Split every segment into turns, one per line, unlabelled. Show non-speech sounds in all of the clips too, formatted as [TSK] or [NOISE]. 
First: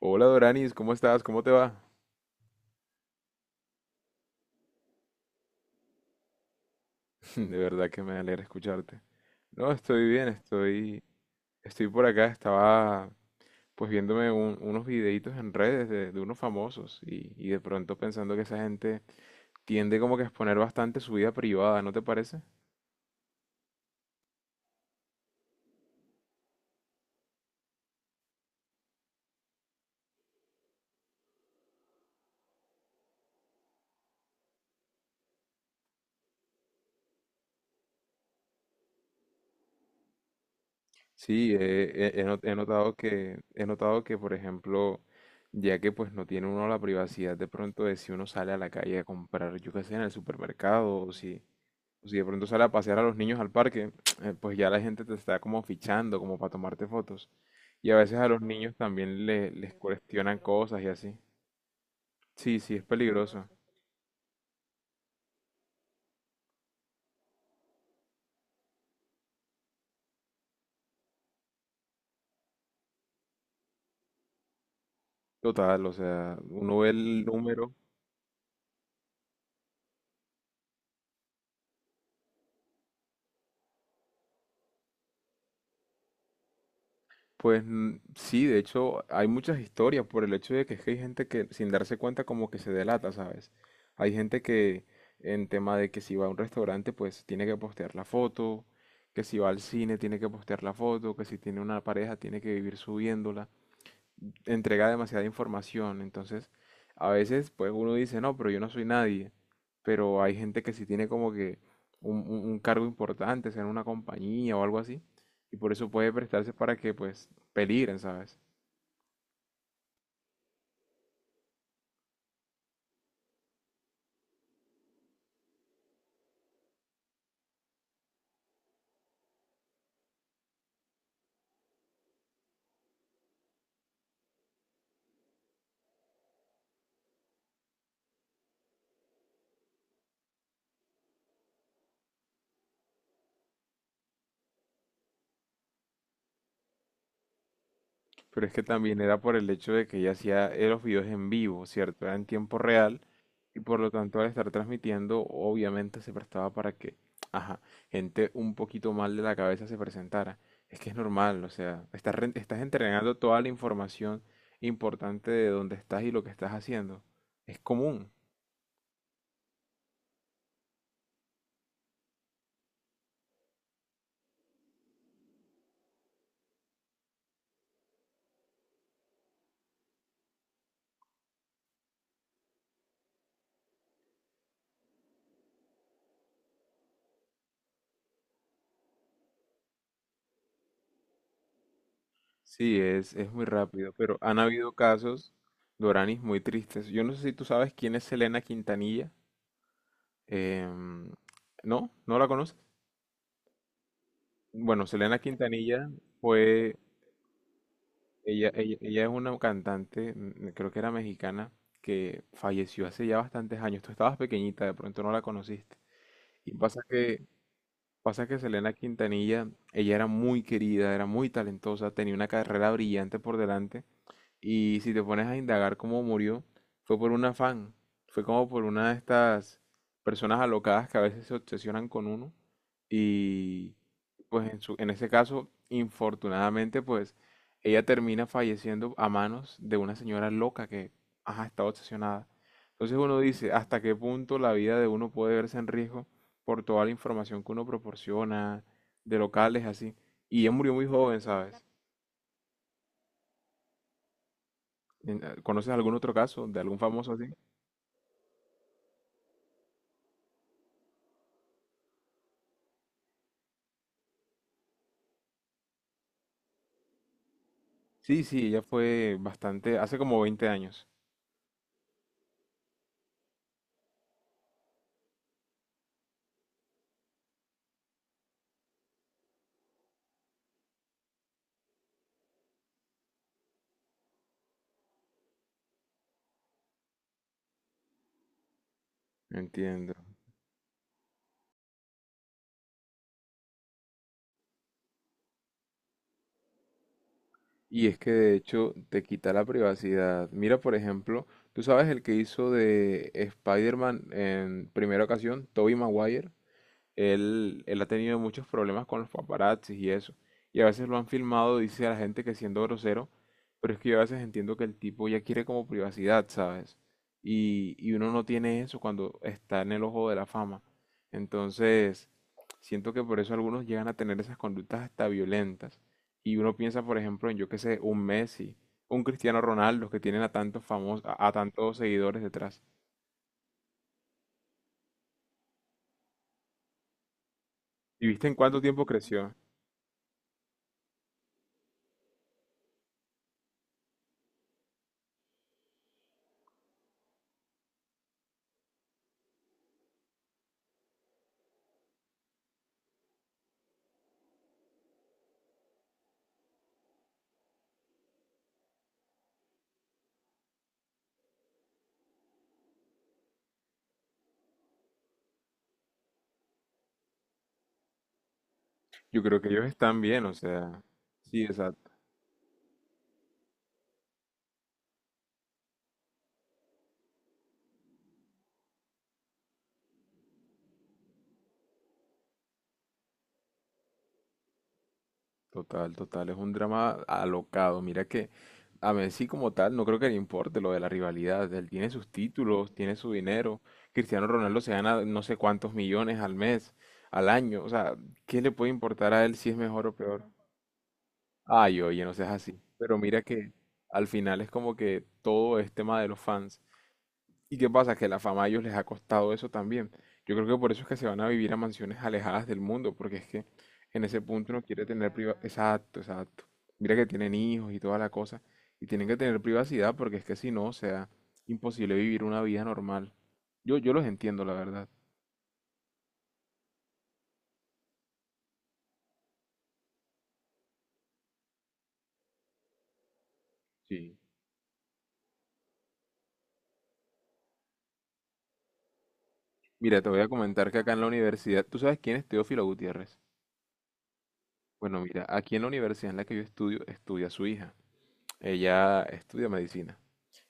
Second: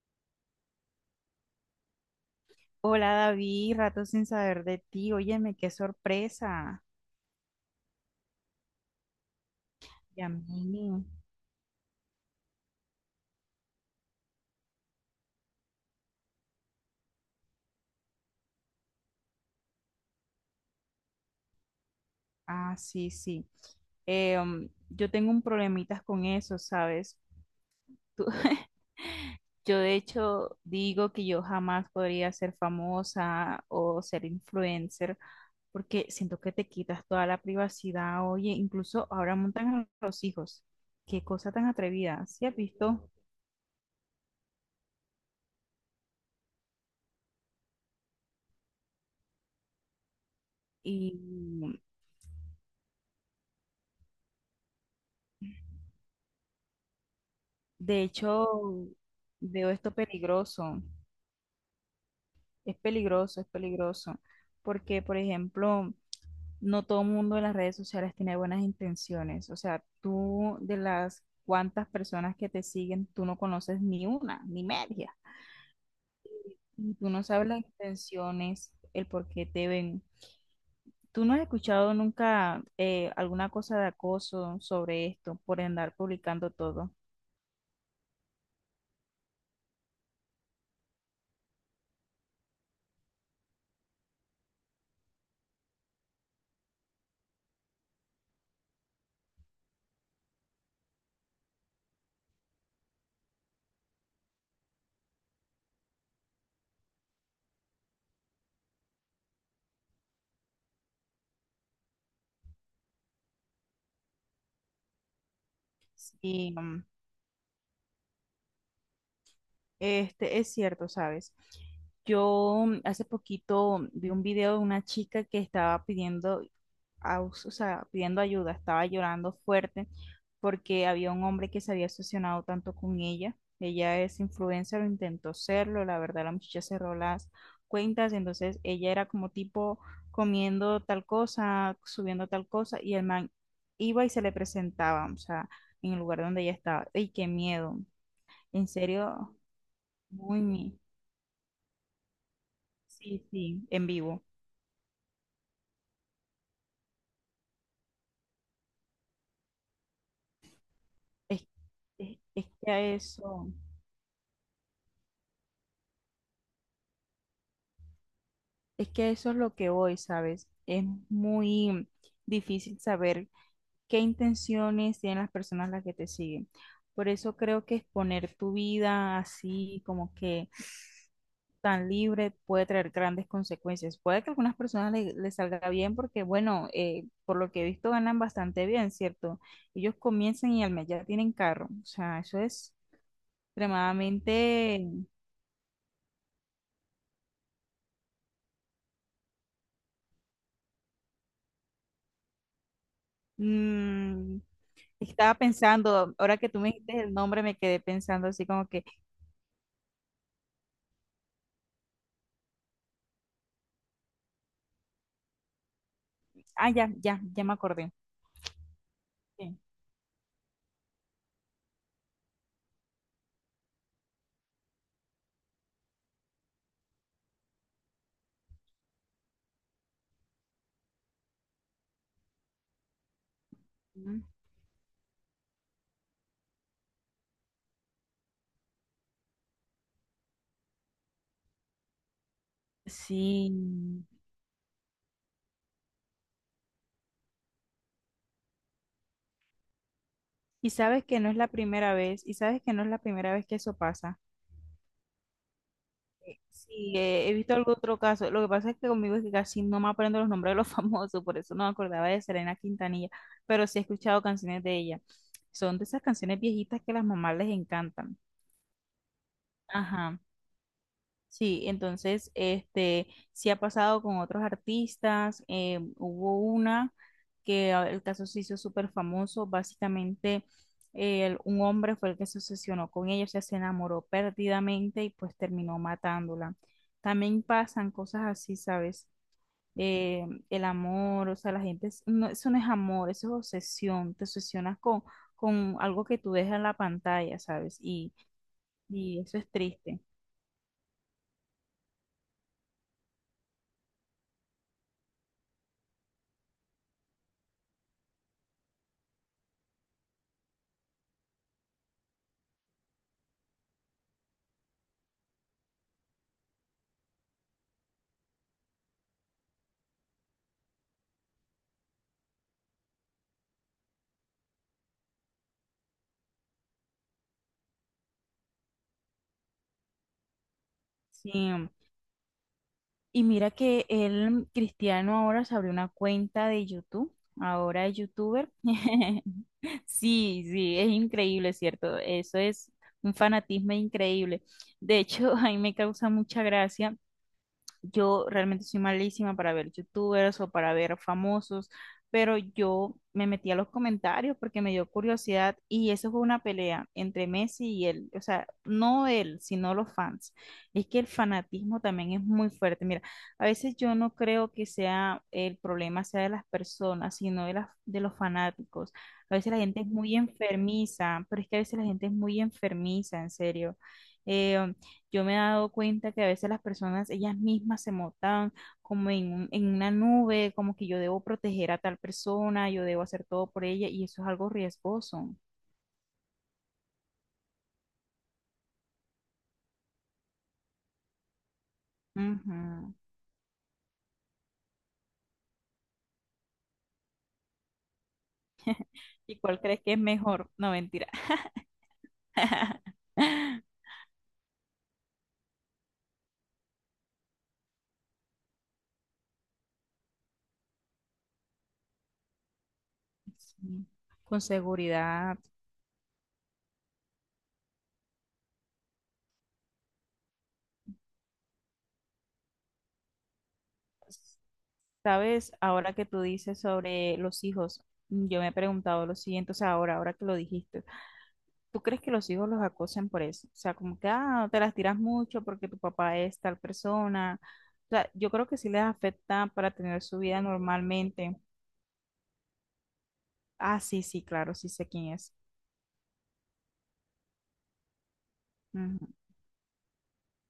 Hola Doranis, ¿cómo estás? ¿Cómo te va?
Hola David, rato sin saber de ti. Óyeme, qué sorpresa.
[LAUGHS] De verdad que me alegra escucharte. No, estoy
Y a
bien,
mí.
estoy por acá, estaba pues viéndome unos videitos en redes de unos famosos y de pronto pensando que esa gente tiende como que a exponer bastante su vida privada, ¿no te parece?
Ah, sí, sí. Yo tengo un problemitas con eso, ¿sabes? Tú- [LAUGHS] yo de hecho digo que yo jamás podría ser famosa o ser influencer porque siento que te quitas toda la privacidad. Oye, incluso ahora montan a los hijos. Qué cosa
Sí,
tan
he, he
atrevida.
not-
¿Sí
he
has
notado
visto?
he notado que, por ejemplo, ya que pues no tiene uno la privacidad de pronto de si uno sale a la calle a comprar, yo qué sé, en el supermercado o si
Y
si de pronto sale a pasear a los niños al parque, [TSK] pues ya la gente te está como fichando, como para tomarte fotos. Y a
de
veces a los niños
hecho
también
veo
les
esto
cuestionan
peligroso.
cosas y así. Sí, sí,
Es
es
peligroso, es
peligroso.
peligroso, porque, por ejemplo, no todo el mundo en las redes sociales tiene buenas intenciones. O sea, tú de las cuantas personas que te siguen, tú no conoces ni una, ni media.
Total, o sea, uno ve
Y tú no
el
sabes las
número.
intenciones, el por qué te ven. ¿Tú no has escuchado nunca alguna cosa de acoso sobre esto por andar publicando todo?
Pues mm, sí, de hecho hay muchas historias por el hecho de que es que hay gente que sin darse cuenta como que se delata, ¿sabes? Hay gente que en tema de que si va a un restaurante pues tiene que postear la foto, que si va al cine tiene que postear la foto, que si tiene una pareja tiene que vivir subiéndola. Entrega demasiada información. Entonces, a veces, pues uno dice, no, pero yo no soy nadie. Pero hay gente que sí tiene como que un cargo importante, sea en una compañía o algo así. Y por eso puede prestarse
Sí,
para
mm,
que, pues, peligren, ¿sabes?
este, es cierto, ¿sabes? Yo mm, hace poquito vi un video de una chica que estaba pidiendo, o sea, pidiendo ayuda, estaba llorando fuerte porque había un hombre que se había obsesionado tanto con ella. Ella es influencer, lo intentó serlo, la verdad la muchacha cerró las cuentas, entonces ella era como tipo comiendo tal cosa, subiendo tal cosa y el man iba y se le presentaba, o sea, en el lugar donde ella estaba. ¡Ey, qué miedo!
Pero es que
En
también era
serio,
por el hecho de que ella
muy
hacía
miedo.
los videos en vivo, ¿cierto? Era en tiempo real
Sí,
y
sí,
por
en
lo tanto
vivo.
al estar transmitiendo obviamente se prestaba para que, ajá, gente un poquito mal de la cabeza se presentara. Es que es normal,
Es,
o sea,
es
estás
que a
entregando toda la
eso,
información importante de dónde estás y lo que estás haciendo. Es común.
es que a eso es lo que voy, ¿sabes? Es muy difícil saber qué intenciones tienen las personas las que te siguen. Por eso creo que exponer tu vida así, como que tan libre, puede traer grandes consecuencias. Puede que a algunas personas les salga bien porque, bueno, por lo que he visto ganan bastante bien, ¿cierto? Ellos comienzan y al mes ya tienen carro. O sea, eso es
Sí, es muy rápido, pero han habido
extremadamente.
casos, Doranis, muy tristes. Yo no sé si tú sabes quién es Selena Quintanilla. Em, ¿No? ¿No la conoces?
Mm,
Bueno, Selena
estaba
Quintanilla
pensando, ahora que tú me
fue,
dijiste el nombre, me quedé pensando así como que,
ella es una cantante, mm, creo que era mexicana, que falleció hace ya bastantes años. Tú estabas pequeñita, de pronto no la conociste. Y
ah, ya, ya, ya me acordé.
pasa que Selena Quintanilla,
Sí.
ella era muy querida, era muy talentosa, tenía una carrera brillante por delante, y si te pones a indagar cómo murió, fue por un afán, fue como por una de estas personas alocadas que a veces se obsesionan con uno y
Ujú.
pues en ese caso, infortunadamente, pues ella termina falleciendo a manos de una señora loca que, ajá, está obsesionada. Entonces uno
Sí.
dice, ¿hasta qué punto la vida de uno puede verse en riesgo por toda la información que uno proporciona de locales así? Y ella
Y
murió muy
sabes
joven,
que no es la
¿sabes?
primera vez, y sabes que no es la primera vez que eso pasa.
¿Conoces algún otro caso de algún
Sí,
famoso así?
he visto algún otro caso. Lo que pasa es que conmigo es que casi no me aprendo los nombres de los [LAUGHS] famosos, por eso no me acordaba de Selena Quintanilla, pero sí he escuchado canciones de ella. Son de esas canciones viejitas que a las mamás les encantan.
Sí, sí, ella fue bastante, hace
Ajá.
como 20 años.
Sí, entonces, este, sí ha pasado con otros artistas. Hubo una que ah, el caso se hizo súper famoso. Básicamente, un hombre fue el que se obsesionó con ella, o sea, se enamoró perdidamente y pues terminó matándola. También pasan cosas así, ¿sabes?
Entiendo.
El amor, o sea, la gente, no, eso no es amor, eso es obsesión. Te obsesionas con algo que tú dejas en la pantalla, ¿sabes?
Y es que de hecho te
Y
quita
eso
la
es triste.
privacidad. Mira, por ejemplo, tú sabes el que hizo de Spider-Man en primera ocasión, Tobey Maguire. Él ha tenido muchos problemas con los paparazzis y eso. Y a veces lo han filmado, dice a la gente que siendo grosero, pero es que yo a veces entiendo que el tipo ya quiere como privacidad, ¿sabes? Y uno no tiene eso cuando está en el ojo de la fama. Entonces, siento que por eso algunos llegan a tener esas conductas hasta violentas. Y uno piensa, por ejemplo, en yo qué sé, un Messi, un Cristiano Ronaldo, que tienen a tantos famosos,
Sí.
a tantos seguidores detrás.
Y mira que el Cristiano ahora se abrió una cuenta de YouTube, ahora es
¿Y viste en
youtuber.
cuánto tiempo creció?
[LAUGHS] Sí, sí, es increíble, ¿cierto? Eso es un fanatismo increíble. De hecho, [LAUGHS] a mí me causa mucha gracia, yo realmente soy malísima para ver youtubers o para ver famosos, pero yo me metí a los comentarios porque me dio curiosidad y eso fue una pelea entre Messi y él, o sea, no él, sino los fans. Es que el fanatismo también es muy fuerte. Mira, a veces yo no creo que sea el problema sea de las personas, sino de las, de los fanáticos.
Yo
A
creo que
veces la
ellos
gente es
están
muy
bien, o sea,
enfermiza, pero
sí,
es que a veces la
exacto,
gente es muy enfermiza, en serio. Eh, yo me he dado cuenta que a veces las personas, ellas mismas se montan como en en una nube, como que yo debo proteger a tal persona, yo debo hacer todo por ella, y eso es algo riesgoso.
total, total, es un drama alocado. Mira que a Messi como tal no creo que le importe lo de la rivalidad, él tiene sus títulos,
Ujú.
tiene su dinero, Cristiano Ronaldo se gana no sé cuántos millones al mes, al año, o sea, ¿qué le puede importar a él
¿Y
si es
cuál crees
mejor
que
o
es
peor?
mejor? No, mentira.
Ay, oye, no seas así, pero mira que
[LAUGHS]
al final es como que todo es tema de los fans. ¿Y qué pasa? Que la fama a ellos les ha costado eso también. Yo creo que por eso es que se van a vivir a mansiones alejadas del mundo, porque es que
Sí,
en ese
con
punto no quiere tener
seguridad.
privacidad. Exacto, exacto. Mira que tienen hijos y toda la cosa, y tienen que tener privacidad porque es que si no, o sea, imposible vivir una vida normal. Yo los entiendo, la verdad.
Sabes, ahora que tú dices sobre los hijos, yo me he preguntado lo siguiente, o sea, ahora, ahora que lo dijiste. ¿Tú crees que los hijos los acosan por eso? O sea, como que,
Sí.
ah, no te las tiras mucho porque tu papá es tal persona. O sea, yo creo que sí les afecta para
Mira,
tener
te
su
voy a
vida
comentar que acá en la
normalmente.
universidad, ¿tú sabes quién es Teófilo Gutiérrez?
Ah, sí, sí, claro, sí sé
Bueno,
quién
mira,
es.
aquí en la universidad en la que yo estudio, estudia su hija. Ella
Ujú.
estudia medicina.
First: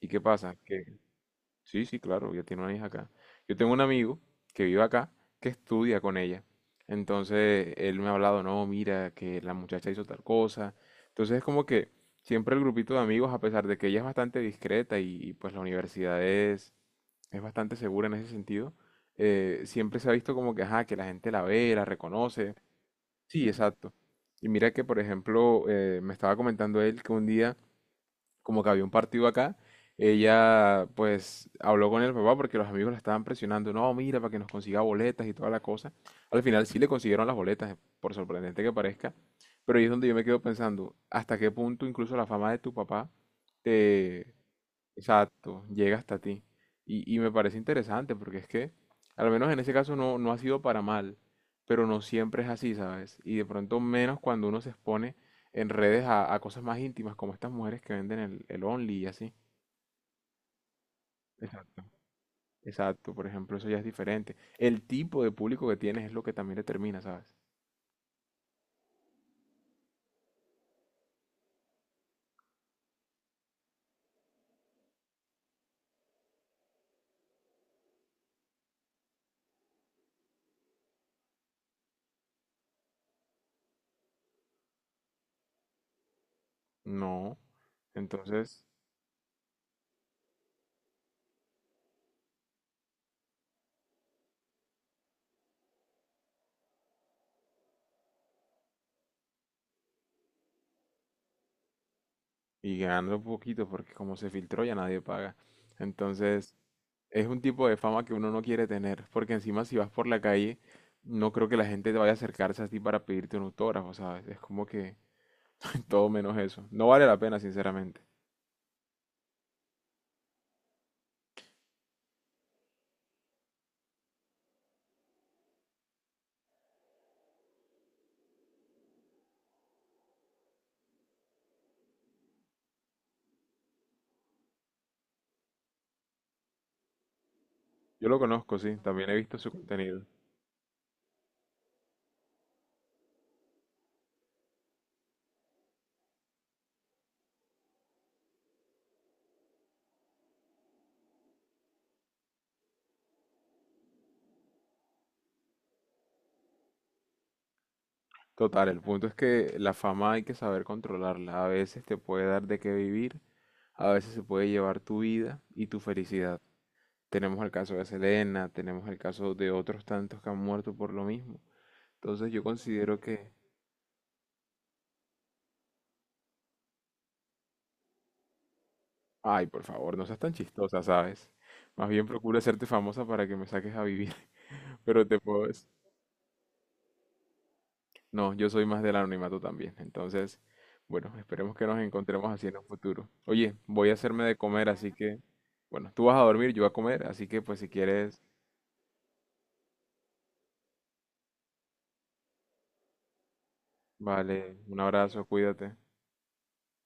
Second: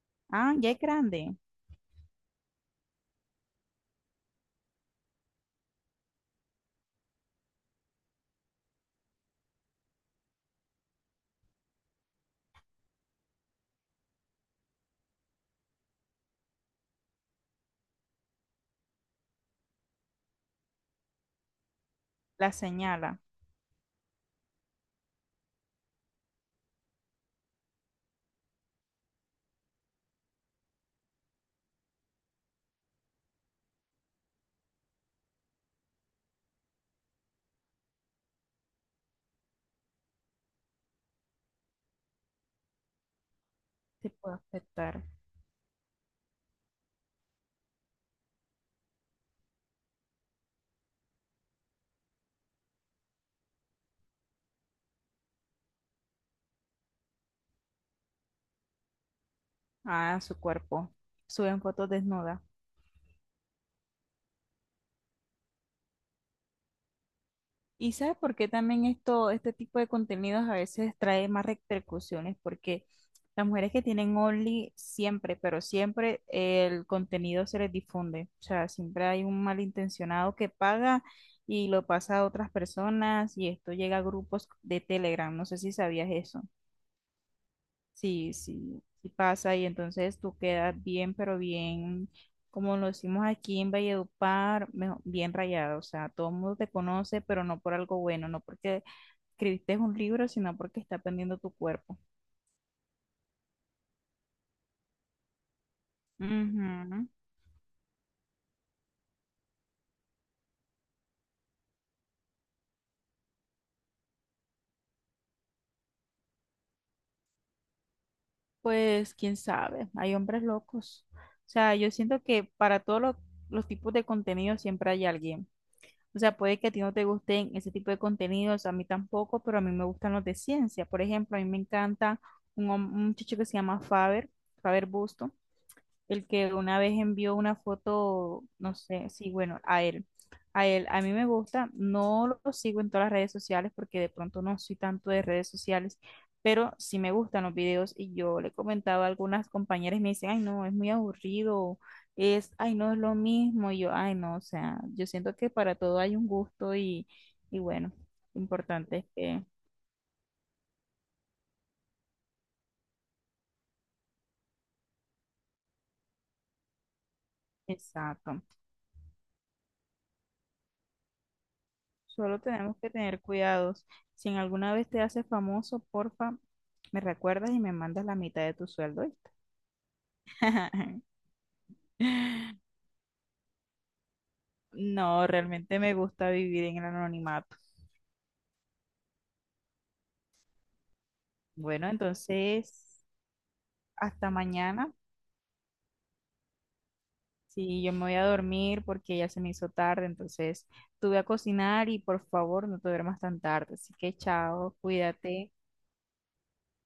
¿Y qué
Ah,
pasa?
ya es
Que
grande.
sí, sí, claro, ya tiene una hija acá. Yo tengo un amigo que vive acá, que estudia con ella. Entonces, él me ha hablado, no, mira, que la muchacha hizo tal cosa. Entonces, es como que siempre el grupito de amigos, a pesar de que ella es bastante discreta pues la universidad es bastante segura en ese sentido, siempre se ha visto como que, ajá, que la gente la ve, la
La
reconoce.
señala.
Sí, exacto. Y mira que, por ejemplo, me estaba comentando él que un día como que había un partido acá, ella pues habló con el papá porque los amigos la estaban presionando, no, mira, para que nos consiga boletas y toda la cosa. Al final sí le consiguieron las boletas, por sorprendente que parezca, pero ahí es donde yo me quedo pensando, hasta qué punto incluso la fama de tu papá
Te
te,
puede afectar
exacto, llega hasta ti. Me parece interesante porque es que, al menos en ese caso, no, no ha sido para mal, pero no siempre es así, ¿sabes? Y de pronto menos cuando uno se expone en redes a cosas más íntimas, como estas mujeres que venden el Only y así.
a su cuerpo. Suben
Exacto.
fotos desnudas.
Exacto, por ejemplo, eso ya es diferente. El tipo de público que tienes es lo que también determina, ¿sabes?
Y sabes por qué también esto, este tipo de contenidos a veces trae más repercusiones, porque las mujeres que tienen Only siempre, pero siempre el contenido se les difunde. O sea, siempre hay un malintencionado que paga y lo pasa a otras personas y esto llega a grupos de Telegram. No sé si sabías eso.
No.
Sí,
Entonces,
sí, sí pasa y entonces tú quedas bien, pero bien, como lo decimos aquí en Valledupar, bien rayado. O sea, todo el mundo te conoce, pero no por algo bueno, no porque escribiste un libro, sino porque está pendiendo tu cuerpo.
y ganando poquito, porque como se filtró ya nadie paga. Entonces,
Ujú.
es un tipo de fama que uno no quiere tener, porque encima si vas por la calle, no creo que la gente te vaya a acercarse a ti para pedirte un autógrafo, ¿sabes? Es como que [LAUGHS] todo menos eso. No vale la pena, sinceramente.
Pues quién sabe, hay hombres locos. O sea, yo siento que para todos los tipos de contenido siempre hay alguien. O sea, puede que a ti no te gusten ese tipo de contenidos, a mí tampoco, pero a mí me gustan los de ciencia. Por ejemplo, a mí me encanta un, un muchacho que se llama Faber, Faber Busto, el que una vez envió una
Yo lo
foto,
conozco,
no
sí, también
sé,
he
sí,
visto su
bueno, a
contenido.
él, a él, a mí me gusta, no lo sigo en todas las redes sociales porque de pronto no soy tanto de redes sociales, pero sí me gustan los videos y yo le comentaba a algunas compañeras y me dicen, ay, no, es muy aburrido, es, ay, no es lo mismo, y yo, ay, no, o sea, yo siento que para todo hay un gusto y bueno,
Total, el
importante es
punto es
que,
que la fama hay que saber controlarla. A veces te puede dar de qué vivir, a veces se puede llevar tu vida y tu felicidad. Tenemos el caso de
exacto.
Selena, tenemos el caso de otros tantos que han muerto por lo mismo. Entonces
Solo
yo
tenemos que
considero
tener
que
cuidados. Si en alguna vez te haces famoso, porfa, me recuerdas y me mandas la mitad de tu sueldo, ¿oíste?
ay, por favor, no seas tan chistosa,
[LAUGHS]
¿sabes? Más bien procura hacerte famosa para que me saques a vivir, [LAUGHS] pero te
No,
puedo decir-
realmente me gusta vivir en el anonimato.
No, yo soy más del anonimato también. Entonces, bueno, esperemos que nos
Bueno,
encontremos así en un
entonces,
futuro. Oye, voy a hacerme
hasta
de comer, así
mañana.
que, bueno, tú vas a dormir, yo voy a comer, así que pues si
Sí, yo me voy
quieres,
a dormir porque ya se me hizo tarde, entonces tuve a cocinar y por favor no te duermas tan tarde. Así que
vale,
chao,
un abrazo,
cuídate.
cuídate.